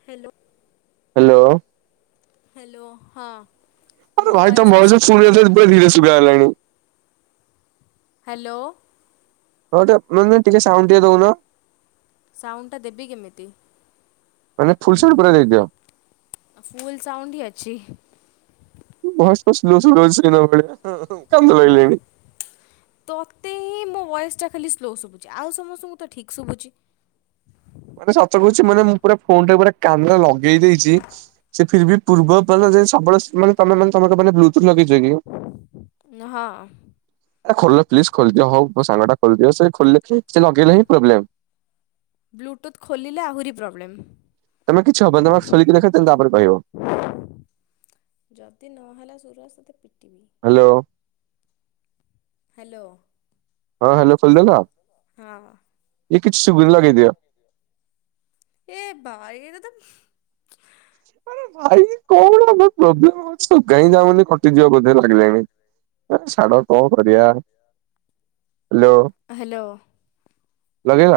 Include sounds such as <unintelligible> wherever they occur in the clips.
Hello. Hello. Hello ହଁ। ମୋ ଆରେ ଭାଇ ତ ଭଏସ୍ ମ ଭଏସ ଆସୁଛି ଫୁଣି ଆଉ ଥରେ ଧୀରେ ଶୁଭା ହେଲାଣି। ହ୍ୟାଲୋ। ହଁ ତ ମୁଁ କହିନି ଟିକେ ସାଉଣ୍ଡ ଟିକେ ଦଉନ ସାଉଣ୍ଡଟା ଦେବି କେମିତି? ତମେ ଫୁଲ୍ ସାଉଣ୍ଡ ପୁରା ଦେଇଦିଅ। ଫୁଲ ସାଉଣ୍ଡ ହି ଅଛି। ଭଏସ ପୁରା ସ୍ଲୋ ଶୁବାଯାଉଛି <unintelligible> ଭଳିଆ କାନ୍ଦ ଲାଗିଲାଣି। ତୋତେ ହିଁ ମୋ ଭଏସ ତା ଖାଲି ସ୍ଲୋ ଶୁଭୁଛି ଆଉ ସମସ୍ତଙ୍କୁ ତ ଠିକ୍ ଶୁଭୁଛି। ମାନେ ସତ କହୁଛି ମାନେ, ମୁଁ ପୁରା ଫୋନ ଟା ପୁରା କାନରେ ଲଗେଇ ଦେଇଛି ସେଥିରେ ବି ପୂର୍ବ ପର ଯେ ସବୁବେଳେ ମାନେ ତମ ମେ ମାନେ ତମେ କଣ ବ୍ଲୁଟୁଥ ଲଗେଇଛ କି? ହଁ। ଏ ଖୋଲ ପ୍ଲିଜ ଖୋଲିଦିଅ ହଉ ମୋ ସାଙ୍ଗ ଟା ଖୋଲିଦିଅ। ସେ ଖୋଲିଲେ ସେ ଲଗେଇଲେ ହିଁ ପ୍ରୋବ୍ଲେମ୍। ବ୍ଲୁଟ୍ରୁଥ ଖୋଲିଲେ ଆହୁରି ପ୍ରୋବ୍ଲେମ୍। ତମେ କିଛି ହବନି ତମେ ଖୋଲିକି ଦେଖ ତାପରେ କହିବ। ଯଦି ନହେଲା ସୁରସ ତତେ ପିଟିବି। ହ୍ୟାଲୋ। ହ୍ୟାଲୋ। ହଁ ହ୍ୟାଲୋ ଖୋଲିଲୁ ତ? ହଁ। ଏ କିଛି ସୁବୁ ଲଗେଇଦିଅ। ଏ ବାଇ ଏରା ତ ଆରେ ଭାଇ କଣ ଆମର ପ୍ରୋବ୍ଲେମ ଅଛି ଶୁଭା ହିଁ ଯାଉନି କଟିଯିବ ବୋଧେ ଲାଗିଲାଣି। ଏ ଛାଡ କଣ କରିବା। Hello hello. ଲଗେଇଲ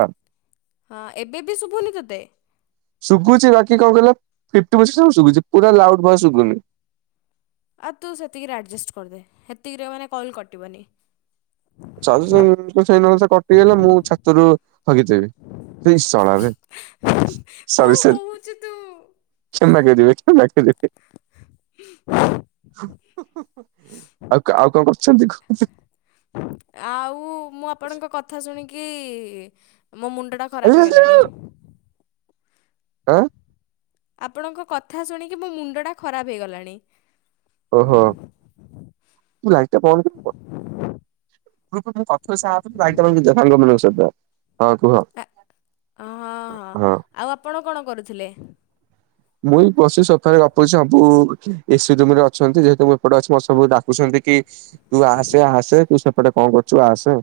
ହଁ ଏବେ ବି ଶୁଭୁନି ତତେ? ଶୁବୁଚି ବାକି କଣ କହିଲ ଫିଫ୍ଟି ପର୍ସେଣ୍ଟ ସାଉଣ୍ଡ ଶୁବୁଚି ପୁରା ଲାଉଡ ଭଏସ୍ ଶୁୁବୁନି। ଆଉ ତୁ ସେତିକିରେ ଆଡ଼ଜଷ୍ଟ କରିଦେ। ହେତିକିରେ ମାନେ କଲ୍ କଟିବନି। <unintelligible> କଟିଗଲେ ମୁଁ ଛାତରୁ ହଗିଦେବି। ଇ ଶଳାବେ, କଣ ସରି ସରି। <unintelligible> କ୍ଷମା କରିବେ, କ୍ଷମା କରିବେ। ହ <inaudible> ଆଉ ଆଉ କଣ କରୁଚନ୍ତି କୁହନ୍ତୁ? ଆଉ ମୁଁ ଆପଣଙ୍କ କଥା ଶୁଣିକି ମୋ ମୁଣ୍ଡଟା ଖରାପ ହେଇଗଲାଣି। ଆଁ ଆପଣଙ୍କ କଥା ଶୁଣିକି ମୋ ମୁଣ୍ଡଟା ଖରାପ ହେଇଗଲାଣି। ଓହୋ। ମୁଁ ଲାଇଟ୍ ଟା ବନ୍ଦ୍ କରିକି ପ <unintelligible> ସାଙ୍ଗ ମାନଙ୍କ ସହିତ। ହଁ କୁହ ଆ ହଁ। ଆଉ ଆପଣ କଣ କରୁଥିଲେ? ମୁଁ ଏଇ ବସିକି ସୋଫାରେ ଗପୁଚି। ସବୁ ଏସି ରୁମ ରେ ଅଛନ୍ତି ଯେହେତୁ ମୁଁ ଏପଟେ ଅଛି, ମତେ ସବୁ ଡାକୁଛନ୍ତି କି ତୁ ଆସେ ଆସେ ତୁ ସେପଟେ କଣ କରୁଚୁ ଆସେ।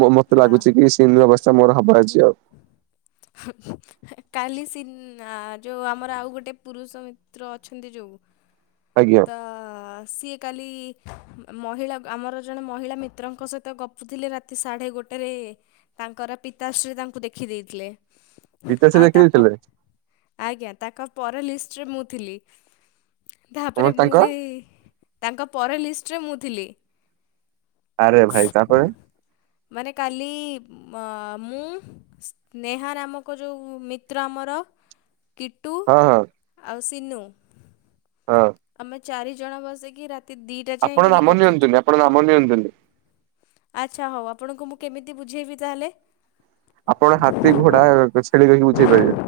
ମ ମତେ ଆ ଲାଗୁଛି କି ସେ। <unintelligible> ମୋର ହବ ଆଜି ଆଉ। <unintelligible> ଏ କାଲି ସି ନା ଯୋଉ ଆମର ଆଉ ଗୋଟେ ପୁରୁଷ ମିତ୍ର ଅଛନ୍ତି ଯୋଉ ଆଜ୍ଞା। ଆ ସିଏ କାଲି ମହିଳା ମହିଳା ଆମର ଜଣେ ମହିଳା ମିତ୍ରଙ୍କ ସହିତ ଗ ପୁଥିଲେ ରାତି ସାଢେ ଗୋଟେ ରେ, ତାଙ୍କର ପିତାଶ୍ରୀ ତାଙ୍କୁ ଦେଖି ଦେଇଥିଲେ। ଗୀତାଶ୍ରୀ ଆଉ ତା ପ, ଦେଖିଦେଇଥିଲେ ଆଜ୍ଞା ତାଙ୍କ ପର ଲିଷ୍ଟରେ ମୁଁ ଥିଲି। କଣ ତାପରେ ମୁଁ ତାଙ୍କ ବି, ତାଙ୍କ ପରେ ଲିଷ୍ଟରେ ମୁଁ ଥିଲି। ଆରେ ଭାଇ ତାପରେ ମାନେ କାଲି ମ ମୁଁ ସ୍ନେହା ନାମକ ଯୋଉ ମିତ୍ର ଆମର କିଟୁ ହଁ ହଁ। ଆଉ ସିନୁ ହଁ। ଆମେ ଚାରି ଜଣ ବସିକି ରାତି ଦି ଆପଣ ନାମ ନିଅନ୍ତୁନି ଆପଣ ନାମ ନିଅନ୍ତୁନି। ଆଚ୍ଛା ହଉ ଆପଣଙ୍କୁ ମୁଁ କେମିତି ବୁଝେଇବି ତାହେଲେ? ଆପଣ ହାତୀ, ଘୋଡା, ଛେଳି ଦେଇକି ବୁଝେଇ ପାରିବେ।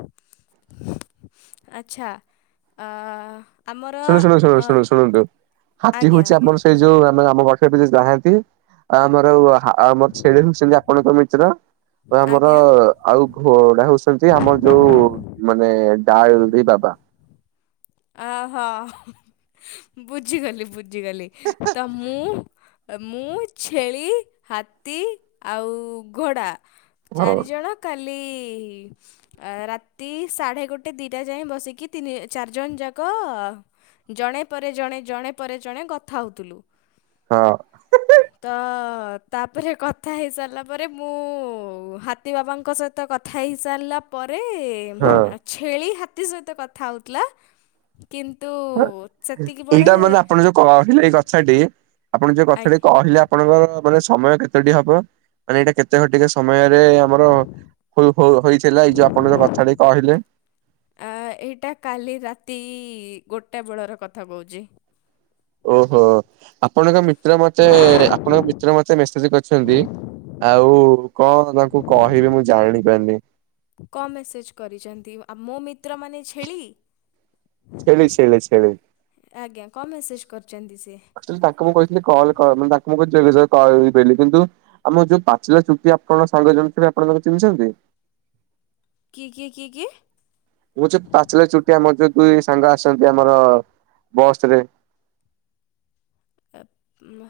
ଆଛା ଆ ଆମର ଶୁଣ ଶୁଣ ଶୁଣ ଅ, ଶୁଣ ଶୁଣନ୍ତୁ ହାତୀ ଆଜ୍ଞା ହଉଚି ଆଜ୍ଞା ଆମର ସେଇ ଯୋଉ ଆମେ ଆମ ହ୍ୱାଟ୍ସାଆପ୍ ରେ ଯିଏ ନାହାନ୍ତି। ଆଉ ଆମର ଆ ଆ ଆମର ଛେଳି ହଉଚନ୍ତି ଆପଣଙ୍କ ମିିତ୍ର। ଆମର ଆଜ୍ଞା ଆଉ ଘୋଡା ହଉ ଚନ୍ତି ଆମର ଯୋଉ ମାନେ <unintelligible> ବାବା। ଅ ହ। ବୁଝିଗଲି ବୁଝିଗଲି। ତ ମୁଁ ମୁଁ, ଛେଳି, ହାତୀ ଆଉ ଘୋଡ଼ା ହଁ ଚାରିଜଣ କାଲି ରାତି ସାଢେ ଗୋଟେ ଦିଟା ଯାଏ ବସିକି ତିନି ଚାର୍ ଜଣ ଯାକ ଜଣେ ପରେ ଜଣେ ଜଣେ ପରେ ଜଣେ କଥା ହଉଥିଲୁ। ହଁ। ତ ତାପରେ କଥା ହେଇ ସାରିଲା ପରେ ମୁଁ ହାତୀ ବାବାଙ୍କ ସ ତ କଥା ହେଇ ସାରିଲା ପରେ ଆ ଛେଳି ହାତୀ ସହିତ କଥା ହଉଥିଲା। କିନ୍ତୁ ହଁ। ସେତିକି ବେଳେ ଏଇଟା ମାନେ ଆପଣ ଯୋଉ କହିଲେ ଏଇ କଥାଟି, ଆପଣ ଯୋଉ କଥା ଟି ଆଜ୍ଞା କହିଲେ ଆ ଆପଣଙ୍କର ମାନେ ସମୟ କେତେଟି ହବ ମାନେ ଏଇଟା କେତେ ଘଟିକେ ସମୟରେ ଆମର ହୋ ହୋ ହେଇଥିଲା ଏଇ ଯୋଉ ଆପଣଙ୍କ କଥା ଟି କହିଲେ। ଆ ଏଇଟା କାଲି ରାତି ଗୋଟା ବେଳର କଥା କହୁଚି। ଓହୋ ଆପଣଙ୍କ ମିତ୍ର ମତେ ଆପଣଙ୍କ ମିତ୍ର ମତେ ମେସେଜ କରିଚନ୍ତି ଆଉ କଣ ତାଙ୍କୁ କହିବି ମୁଁ ଜାଣି ପାରୁନି। କ ମେସେଜ କରିଚନ୍ତି ଆ ମୋ ମିତ୍ରମାନେ ଛେଳି? ସେଳି ସେଳି ସେଳି। ଆଜ୍ଞା କଣ ମେସେଜ କରିଚନ୍ତି ସିଏ? ତାଙ୍କୁ ମୁଁ କହିଥିଲି କଲ କ ତାଙ୍କୁ ମୁଁ <unintelligible> କିନ୍ତୁ ଆମ ଯୋଉ ପାଚିଲା ଚୁଟି ଆପଣ ସାଙ୍ଗ ଜଣେ ଥିଲା ଆପଣ ତାଙ୍କୁ ଚିହ୍ନିଚନ୍ତି। କିଏ କିଏ କିଏ କିଏ? ମୁଁ ଯୋଉ ପାଚିଲା ଚୁଟି ଆମର ଯୋଉ କୁହେ ସାଙ୍ଗ ଆସନ୍ତି ଆମର ବସ ରେ। ଏ ମା।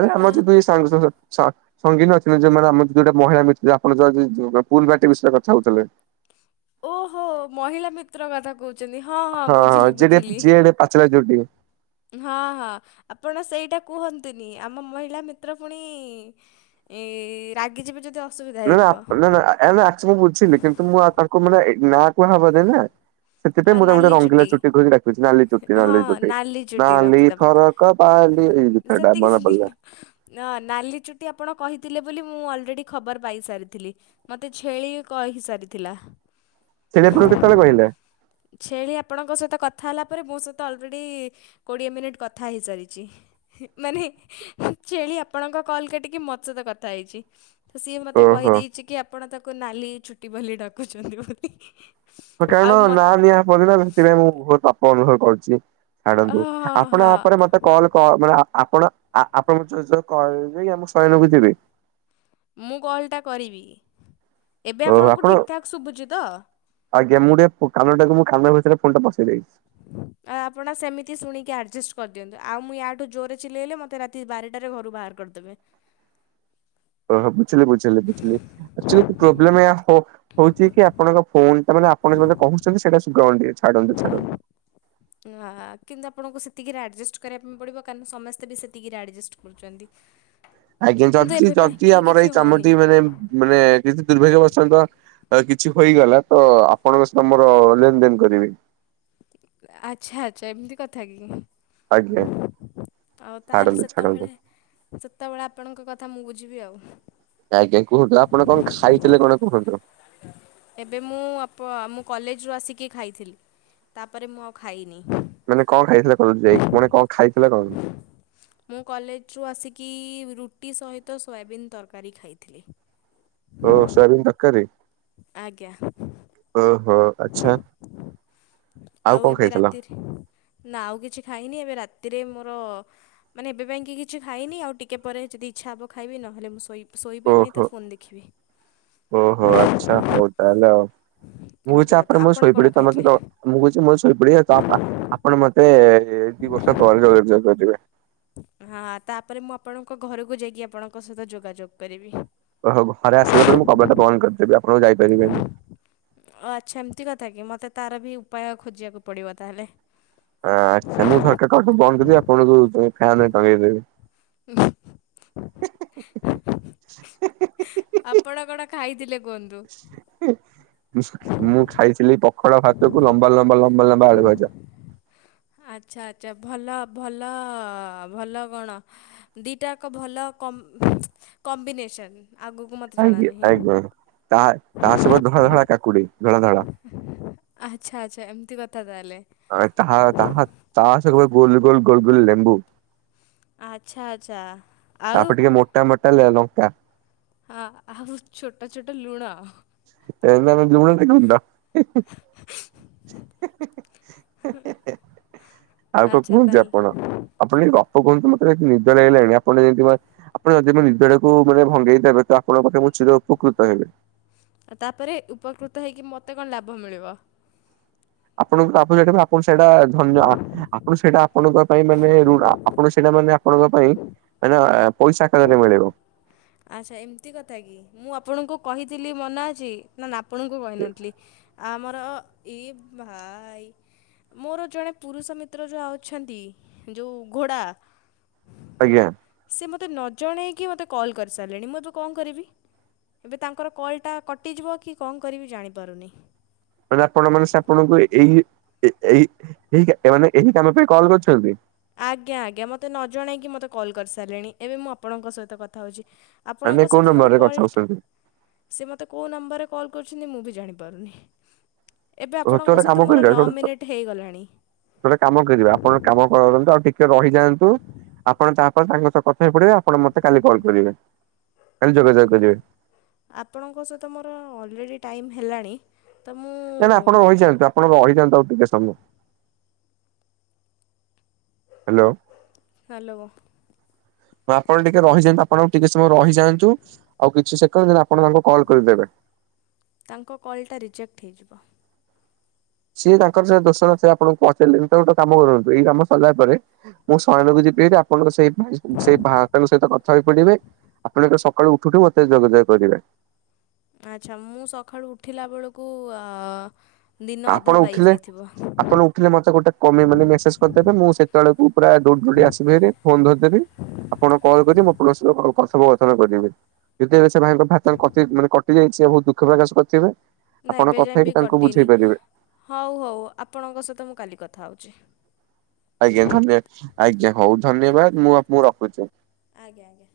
ଆରେ ଆମର ଦୁଇ ସାଙ୍ଗ ସଜୋ ସ ସଙ୍ଗୀନ <unintelligible> ଯୋଉମାନେ ଆମର ଯୋଉଟା ମହିଳା ମିଥିଲେ ଆପଣ ଯୋଉ ଆ ଜି ଯୁ ପୁଲ ବାଟି ବିଷୟରେ କଥା ହଉଥିଲେ। ଓହୋ ମହିଳା ମିତ୍ର କଥା କହୁଚନ୍ତି ହଁ ହଁ ବୁଝିଲି ଯିଏ ଟିକେ ବୁଝିଲି। ଯିଏ ଟିକେ ପାଚିଲା ଚୁଟି। ହଁ ହଁ ଆପଣ ସେଇଟା କୁହନ୍ତୁନି ଆମ ମହିଳା ମିତ୍ର ପୁଣି ଏଇ ରାଗିଯିବେ ଯଦି ଅ ନାନା ନାନା ଆ ମୁଁ ବୁଝିଲି କିନ୍ତୁ ମୁଁ ଆଉ ତାଙ୍କୁ ମାନେ ଏଇ ନା କୁହାହବ ନେନା ଆ ସେଥିପାଇଁ ମୁଁ ତାଙ୍କୁ ନାଲି ରଙ୍ଗିଲା ଚୁଟି କହିକି ଡାକେ। କହିଚି ନାଲି ଚୁଟି ହଁ ନାଲି ଚୁଟି ନାଲି ଚୁଟି ନାଲି ରଖିଦେବା ଫରକ ବାଲି ଏଇ ଗୀତଟା ମନେ ପଡିଲା। ନା ନାଲି ଚୁଟି ଆପଣ କହିଥିଲେ ବୋଲି ମୁଁ ଅଲରେଡ଼ି ଖବର ପାଇସାରିଥିଲି। ମତେ ଛେଳି କହିସାରିଥିଲା। ସେଟା ପୁଣି କେତେବେଳେ କହିଲା? ଛେଳି ଆପଣଙ୍କ ସହିତ କଥା ହେଲା ତାପରେ ମୋ ସହିତ ଅଲରେଡି କୋଡିଏ ମିନିଟ୍ କଥା ହେଇସାରିଛି। ମାନେ ଛେଳି ଆପଣଙ୍କ କଲ୍ କାଟିକି ମୋତ ସହିତ କଥା ହେଇଛି। ତ ସିଏ ମତେ ଓହୋ କହିଦେଇଛି କି ଆପଣ ତାକୁ ନାଲି ଚୁଟି ବାଲି ଡକୁଛନ୍ତି ବୋଲି। କାରଣ ଆଉ ନା ମତ ନିଆ ପନା ସେଥିପାଇଁ ମୁଁ ବହୁତ ପାପ ଅନୁଭବ କରୁଛି। ଛାଡ଼ନ୍ତୁ ହଁ ଆପଣ ହଁ ଆପରେ ମତେ କଲ କ ମାନେ ଆପଣ ଆପଣ କିବେ କି ଆମ ଶୟନ କୁ ଯିବି? ମୁଁ କଲ୍ ଟା କରିବି। ଏବେ ଓହୋ ଆପଣଙ୍କୁ ଆପଣ ଠିକ ଠାକ୍ ଶୁଭୁଛି ତ? ଆଜ୍ଞା ମୁଁ ଟିକେ କାନ ଟାକୁ କାନ ଭିତରେ ଫୋନ୍ ଟାକୁ ପସେଇ ଦେଇଛି। ଆଉ ଆପଣ ସେମିତି ଶୁଣିକି ଆଡ଼ଜଷ୍ଟ କରିଦଅନ୍ତୁ। ଆଉ ମୁଁ ୟାଠୁ ଜୋରରେ ଚିଲେଇଲେ ମୋତେ ରାତି ବାରଟାରେ ଘରୁ ବାହାର କରିଦେବେ। ଓ ବୁଝିଲି ବୁଝିଲ ବୁଝିଲି ଏକ୍ଟୁଆଲି ପ୍ରୋବ୍ଲେମ ଏୟା ହ ହଉଛି କି ଆପଣଙ୍କ ଫୋନ ଟା ମାନେ ଆପଣ ଜଉ ମାନେ କହୁଛନ୍ତି ସେଇଟା ଶୁଣାଯାଉନି ଛାଡନ୍ତୁ ଛାଡନ୍ତୁ। ଆ କିନ୍ତୁ ଆପଣଙ୍କୁ ସେତିକିରେ ଆଡଜଷ୍ଟ କରିବା ପାଇଁ ପଡିବ। କାରଣ ସମସ୍ତେ ବି ସେତିକିରେ ଆଡଜଷ୍ଟ କରୁଛନ୍ତି। ଆଜ୍ଞା କିନ୍ତୁ ଜଚି ଏବେ ପାଇଁ ଯଦି କି ଆମର କିଛି ଏଇ ହଉନି। କାମଟି ମାନେ ମାନେ କିଛି ଦୁର୍ଭାଗ୍ୟ ବସତ ଆ କିଛି ହୋଇଇଗଲା ତ ଆପଣଙ୍କ ତମର ଲେନ ଦେନ କରିବେ। ଆଚ୍ଛା ଆଛା ଏମିତି କଥା କି। ଆଜ୍ଞା। ଆଉ ତାହେଲେ ଛାଡନ୍ତୁ ଛାଡନ୍ତୁ ସେତେବେଳେ ସେତେବେଳେ ଆପଣଙ୍କ କଥା ମୁଁ ବୁଝିବି ଆଉ। ଆଜ୍ଞା କୁହନ୍ତୁ ଆପଣ କଣ ଖାଇଥିଲେ କଣ କୁହନ୍ତୁ? ଏବେ ମୁଁ ଆପ ମୁଁ କଲେଜରୁ ଆସିକି ଖାଇଥିଲି। ତାପରେ ମୁଁ ଆଉ ଖାଇନି। ମାନେ କଣ ଖାଇଥିଲେ କଲେଜ୍ ରୁ ଯାଇ ମାନେ କଣ ଖାଇଥିଲେ କଣ? ମୁଁ କଲେଜରୁ ଆସିକି ରୁଟି ସହିତ ସୋୟାବିନ୍ ତରକାରୀ ଖାଇଥିଲି। ଓ ସୋୟାବିନ ତକାରୀ। ଆଜ୍ଞା। ଓହୋ। ଆଚ୍ଛା ଆଉ କଣ ଏବେ ଖାଇଥିଲ? ରାତିରେ ନା ଆଉ କିଛି ଖାଇନି ଏବେ ରାତିରେ ମୋର ମାନେ ଏବେ ପାଇଁକି କିଛି ଖାଇନି ଆଉ ଟିକେ ପରେ ଯଦି ଇଚ୍ଛା ହବ ଖାଇବି ନହେଲେ ମୁଁ ଶୋଇ ଶୋଇବି ଓହୋ ନେହିଁତ ଫୋନ୍ ଦେଖିବି। ତାହାଲେଆଉ ମୁଁ ଏମିତି କଉଚି କଥା ଆପଣ କଣ ଶୋଇପଡ଼ିବେ ତମ ଖାଇଥିଲେ? ସହିତ ମୁଁ କହୁଚି ମୁଯାଉଚି ଶୋଇପଡ଼ିବି ତ ଆ ଆ ଆପ ଆପଣ ମତେ ଦି ବର୍ଷ। <unintelligible> ହଁ ତାପରେ ମୁଁ ଆପଣଙ୍କ ଘରକୁ ଯାଇକି ଆପଣଙ୍କ ସହିତ ଯୋଗାଯୋଗ କରିବି। ଓହୋ ଘରେ ଆସିଲା ପରେ ମୁଁ କବାଟ ବନ୍ଦ କରିଦେବି ଆପଣ ଆଉ ଯାଇପାରିବେନି। ଆଚ୍ଛା ଏମିତି କଥାକି ମୋତେ ତାରବି ଉପାୟ ଖୋଜିବାକୁ ପଡ଼ିବ ତାହେଲେ। ଆଚ୍ଛା ମୁଁ ଝରକା କବାଟକୁ ବନ୍ଦ କରଦେବି ଆପଣଙ୍କୁ ଫ୍ୟାନେରେ ଟଙ୍ଗେଇ ଦେବି। <unintelligible> ଆପଣ କଣ? ଖାଇଥିଲେ କୁହନ୍ତୁ? ମୁଁ ଖାଇଥିଲି ପଖାଳ ଭାତକୁ ଲମ୍ବା ଲମ୍ବା ଲମ୍ବା ଲମ୍ବା ଆଳୁ ଭଜା। ଆଚ୍ଛା ଆଚ୍ଛା ଭଲ ଭଲ ଭଲ କଣ? ଦିଟା ଏକ ଭଲ କମ୍ବ କମ୍ବିନେସନ ଆଗ ଥାଙ୍କ୍ୟୋଉ ଥଙ୍କ୍ୟୋଉ‌ ମାଡ଼ମ୍ ତା ତା ସବ ଧଳା ଧଳା କାକୁଡି ଧଳା ଧଳା। ଆଚ୍ଛା ଆଚ୍ଛା ଏମିତି କଥା ତାହେଲେ। ଆ ତାହା ତାହା ତାହା ସବୁ ଗୋଲ ଗୋଲ ଗୋଲ ଗୋଲ ଲେମ୍ବୁ। ଆଚ୍ଛା ଆଚ୍ଛା ଆଉ ତାପରେ ଟିକେ ମୋଟା ମୋଟା ଲେ ଲଙ୍କା। ହ ଆଉ ଛୋଟ ଛୋଟ ଲୁଣ। <unintelligible> ଆଉ କଣ କୁହନ୍ତୁ ଆଚ୍ଛା ତାହେଲେ ଆପଣ? ଆପଣ କିଛି ଗପ କୁହନ୍ତୁ ମତେ ଭାରି ନିଦ ଲାଗିଲାଣି ଆପଣ ଯେମିତି ଆପଣ ଯଦି ନିଦଟାକୁ ମାନେ ଭଙ୍ଗେଇ ଦେବେତ ଆପଣଙ୍କ ପାଖରେ ମୁଁ ଚିର ଉପକୃତ ହେବି। ଆଉ ତାପରେ ଉପକୃତ ହେଇକି ମୋତେ କଣ ଲାଭ ମିଳିବ? ଆପଣଙ୍କ ତାପ ସେଟା ଆପଣ ସେଇଟା ଧନ୍ୟ ଆପଣ ସେଇଟା ଆପଣଙ୍କ ପାଇଁ ମାନେ ଋଣ ଆପଣ ସେଇଟା ମାନେ ଆପଣଙ୍କ ପାଇଁ ମାନେ ପଇସା ଆକାରରେ ମିଳିବ। ଆଚ୍ଛା ଏମିତି କଥାକି ମୁଁ ଆପଣଙ୍କୁ କହିଥିଲି ମନେ ଅଛି ନା ନା ଆପଣଙ୍କୁ କହିନଥିଲି ଆମର ଇ ଭାଇ ମୋର ଜଣେ ପୁରୁଷ ମିତ୍ର ଯୋଉ ଅଛନ୍ତି ଯୋଉ ଘୋଡ଼ା ଆଜ୍ଞା। ସେ ମୋତେ ନଜଣେଇକି ମୋତେ କଲ୍ କରିସାରିଲେଣି ମୁଁ ଏବେ କଣ କରିବି? ଏବେ ତାଙ୍କର କଲ୍ଟା କଟିଯିବ କିକଣ କରିବି ଜାଣିପାରୁନି? ମାନେ ଆପଣ ମାନେ ସେ ଆପଣଙ୍କୁ ଏଇ ଏଇ ମାନେ ଏଇ କାମ ପାଇଁ କଲ୍ କରିଚନ୍ତି? ଆଜ୍ଞା ଆଜ୍ଞା ମୋତେ ନଜଣେଇକି ମୋତେ କଲ୍ କରିସାରିଲେଣି ଏବେ ମୁଁ ଆପଣଙ୍କ ସହିତ କଥା ହୋଉଚି ମାନେ ଆପଣଙ୍କ କୋଉ ସହିତ ମୋର ନମ୍ବରରେ କଲ୍ କଥା ହଉଛନ୍ତି? ସେ ମୋତେ କୋଉ ନମ୍ବରରେ କଲ୍ କରିୁଛନ୍ତି ମୁଁ ବି ଜାଣିପାରୁନି। ଏବେ ଓ ତୁ ଆପଣଙ୍କ ଗୋଟେ କାମ ସହିତ ମୋର ନଅ କରିବା ମିନିଟ୍ ହେଇଗଲାଣି। ଗୋଟେ କାମ କରିବା ଆପଣ କାମ କରନ୍ତୁ ଆଉ ଟିକେ ରହିଯାଆନ୍ତୁ। ଆପଣ ତାପରେ ତାଙ୍କ ସହ କଥା ହେଇ ପଡ଼ିବେ ଆପଣ ମତେ କାଲି କଲ୍ କରିବେ କାଲି ଯୋଗାଯୋଗ କରିବେ। ଆପଣଙ୍କ ସହିତ ମୋର ଅଲରେଡ଼ି ଟାଇମ୍ ହେଲାଣି ତ ମୁଁ କାଇଁନା ଆପଣ ରହିଯାଆନ୍ତୁ ଆପଣ ରହିଯାଆନ୍ତୁ ଆଉ ଟିକେ ସମୟ। ହାଲୋ। ହାଲୋ। ହଁ ଆପଣ ଟିକେ ରହିଯାନ୍ତୁ ଆପଣ ଆଉ ଟିକେ ସମୟ ରହିଯାଆନ୍ତୁ ଆଉ କିଛି ସେକେଣ୍ଡ ଆପଣ ତାଙ୍କୁ କଲ୍ କରିଦେବେ। ତାଙ୍କ କଲ୍ଟା ରିଜେକ୍ଟ ହେଇଯିବ। ସିଏ ତାଙ୍କର ଯାଦୋଷ ନଥାଇ ଆପଣଙ୍କୁ ପହଚାଇଲେନିତ ଗୋଟେ କାମ କରନ୍ତୁ ଏଇ କାମ ସରିଲା ପରେ ମୁଁ ଶୟନକୁ ଯିବି ଏବେ ଆପଣଙ୍କ ସେଇ ଭାଇ ସେଇ ଭାତଙ୍କ ସହିତ କଥା ପଡ଼ିବେ ଆପଣ କ ସକାଳୁ ଉଠୁଉଠୁ ମତେ ଯୋଗାଯୋଗ କରିବେ। ଆଚ୍ଛା ମୁଁ ସକାଳୁ ଉଠିଲା ବେଳକୁ ଅ ଆପଣ ଉଠିଲେ ଆପଣ ଉଠିଲେ ମତେ ଗୋଟେ କମି ମାନେ ମେସେଜ କରିଦେବେ ମୁଁ ସେ ତେଳକୁ ପୁରା ଦୌଡି ଦୌଡ଼ି ଆସିବି ହାରି। ଫୋନ ଧରିଦେବି ଆପଣ କଲ୍ କରିବେ ମୋ ପ୍ଲସ କଥୋପକଥନ କରିବି। ଯେତେଳେ ସେ ଭାଇଙ୍କଥା ଭା କଟି ମାନେ କଟିଯାଇଛି ସେ ବହୁତ ଦୁଃଖ ପ୍ରକାଶ କରିଥିବେ। ନା ଆପଣ ଏବେ କଥା ଯାଏ ହେଇକି ବି ତାଙ୍କୁ ବୁଝେଇ କଟିନି ପାରିବେ ହଉ ହଉ ଆପଣଙ୍କ ସହିତ ମୁଁ କାଲି କଥା ହେଉଛି। ଆଜ୍ଞା ଧନ୍ୟ ଆଜ୍ଞା ହଉ ଧନ୍ୟବାଦ ମୁଁ ଆପ ମୁଁ ରଖୁଛି। ଆଜ୍ଞା ଆଜ୍ଞା।